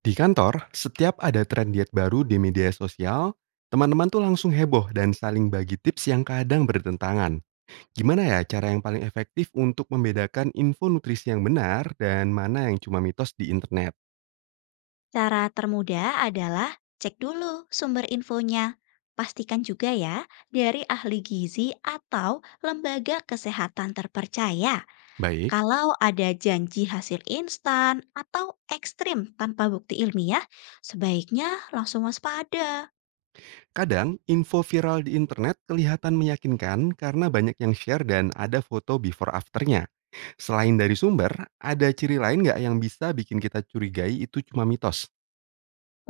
Di kantor, setiap ada tren diet baru di media sosial, teman-teman tuh langsung heboh dan saling bagi tips yang kadang bertentangan. Gimana ya cara yang paling efektif untuk membedakan info nutrisi yang benar dan mana yang cuma mitos di internet? Cara termudah adalah cek dulu sumber infonya. Pastikan juga ya, dari ahli gizi atau lembaga kesehatan terpercaya. Baik, Kalau ada janji hasil instan atau ekstrim tanpa bukti ilmiah, sebaiknya langsung waspada. kadang info viral di internet kelihatan meyakinkan karena banyak yang share dan ada foto before afternya. Selain dari sumber, ada ciri lain nggak yang bisa bikin kita curigai itu cuma mitos?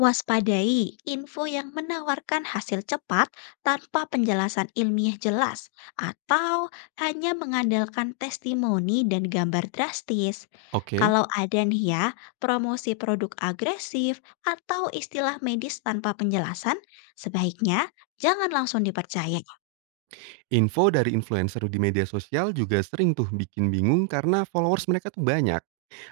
Waspadai info yang menawarkan hasil cepat tanpa penjelasan ilmiah jelas, atau hanya mengandalkan testimoni dan gambar drastis. Oke. Kalau ada nih ya, promosi produk agresif atau istilah medis tanpa penjelasan, sebaiknya jangan langsung dipercaya. Info dari influencer di media sosial juga sering tuh bikin bingung karena followers mereka tuh banyak.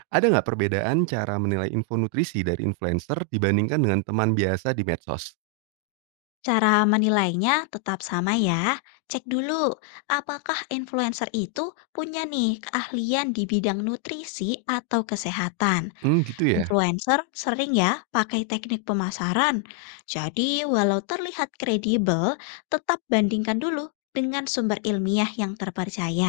Ada nggak perbedaan cara menilai info nutrisi dari influencer dibandingkan dengan teman biasa di medsos? Cara menilainya tetap sama ya. Cek dulu, apakah influencer itu punya nih keahlian di bidang nutrisi atau kesehatan. Hmm, gitu ya. Influencer sering ya pakai teknik pemasaran. Jadi, walau terlihat kredibel, tetap bandingkan dulu dengan sumber ilmiah yang terpercaya.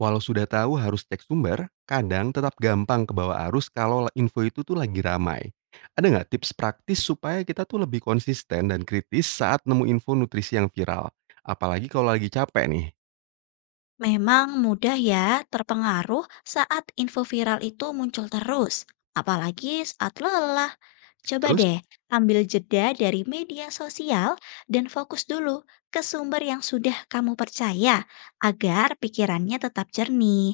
Walau sudah tahu harus cek sumber, kadang tetap gampang kebawa arus kalau info itu tuh lagi ramai. Ada nggak tips praktis supaya kita tuh lebih konsisten dan kritis saat nemu info nutrisi yang viral? Apalagi kalau lagi capek nih. Memang mudah ya terpengaruh saat info viral itu muncul terus, apalagi saat lelah. Coba Terus, deh ambil jeda dari media sosial dan fokus dulu ke sumber yang sudah kamu percaya agar pikirannya tetap jernih.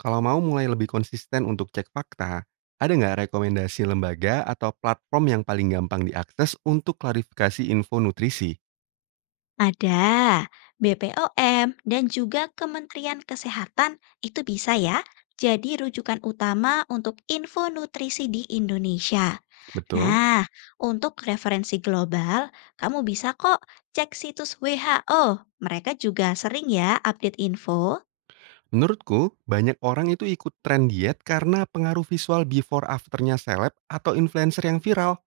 kalau mau mulai lebih konsisten untuk cek fakta, ada nggak rekomendasi lembaga atau platform yang paling gampang diakses untuk klarifikasi info nutrisi? Ada, BPOM dan juga Kementerian Kesehatan itu bisa ya jadi rujukan utama untuk info nutrisi di Indonesia. Betul. Nah, untuk referensi global, kamu bisa kok cek situs WHO. Mereka juga sering ya update info. Menurutku, banyak orang itu ikut tren diet karena pengaruh visual before afternya seleb atau influencer yang viral.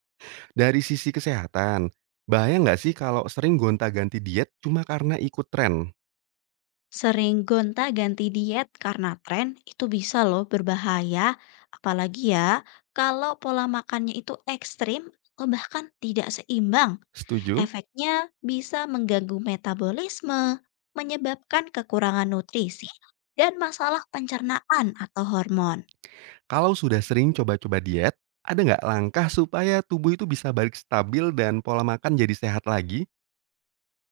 Dari sisi kesehatan, bahaya nggak sih kalau sering gonta-ganti diet cuma karena ikut tren? Sering gonta-ganti diet karena tren itu bisa loh berbahaya. Apalagi ya kalau pola makannya itu ekstrim atau bahkan tidak seimbang. Setuju? Efeknya bisa mengganggu metabolisme, menyebabkan kekurangan nutrisi, dan masalah pencernaan atau hormon. Kalau sudah sering coba-coba diet, ada nggak langkah supaya tubuh itu bisa balik stabil dan pola makan jadi sehat lagi?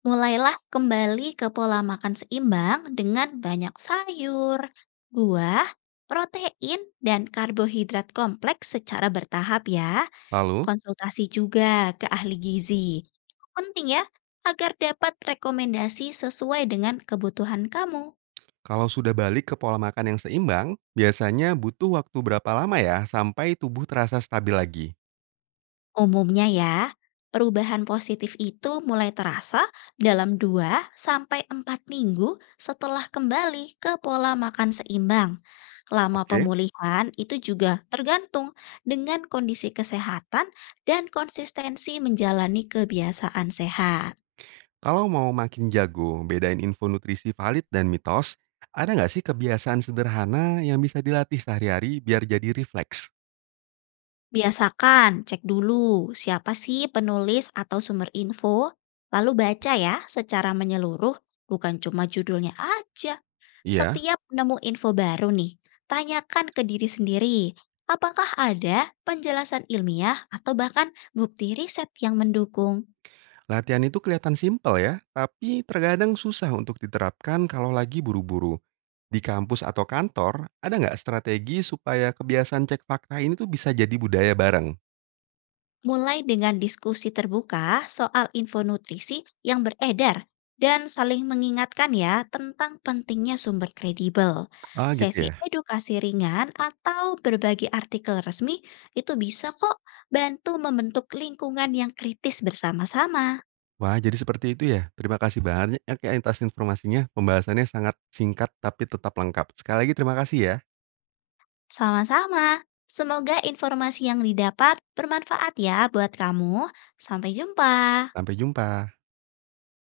Mulailah kembali ke pola makan seimbang dengan banyak sayur, buah, protein, dan karbohidrat kompleks secara bertahap ya. Lalu, Konsultasi juga ke ahli gizi. Penting ya, agar dapat rekomendasi sesuai dengan kebutuhan kamu. kalau sudah balik ke pola makan yang seimbang, biasanya butuh waktu berapa lama ya sampai tubuh terasa stabil lagi? Umumnya ya, perubahan positif itu mulai terasa dalam 2 sampai 4 minggu setelah kembali ke pola makan seimbang. Lama Oke, pemulihan itu juga tergantung dengan kondisi kesehatan dan konsistensi menjalani kebiasaan sehat. kalau mau makin jago bedain info nutrisi valid dan mitos, ada nggak sih kebiasaan sederhana yang bisa dilatih sehari-hari biar jadi refleks? Biasakan cek dulu siapa sih penulis atau sumber info, lalu baca ya secara menyeluruh, bukan cuma judulnya aja. Iya, Setiap nemu info baru nih, tanyakan ke diri sendiri, apakah ada penjelasan ilmiah atau bahkan bukti riset yang mendukung. latihan itu kelihatan simpel ya, tapi terkadang susah untuk diterapkan kalau lagi buru-buru. Di kampus atau kantor, ada nggak strategi supaya kebiasaan cek fakta ini tuh bisa jadi budaya bareng? Mulai dengan diskusi terbuka soal info nutrisi yang beredar dan saling mengingatkan ya tentang pentingnya sumber kredibel. Ah gitu Sesi ya. edukasi ringan atau berbagi artikel resmi itu bisa kok bantu membentuk lingkungan yang kritis bersama-sama. Wah, jadi seperti itu ya. Terima kasih banyak ya atas informasinya. Pembahasannya sangat singkat tapi tetap lengkap. Sekali lagi terima kasih ya. Sama-sama. Semoga informasi yang didapat bermanfaat ya buat kamu. Sampai jumpa. Sampai jumpa.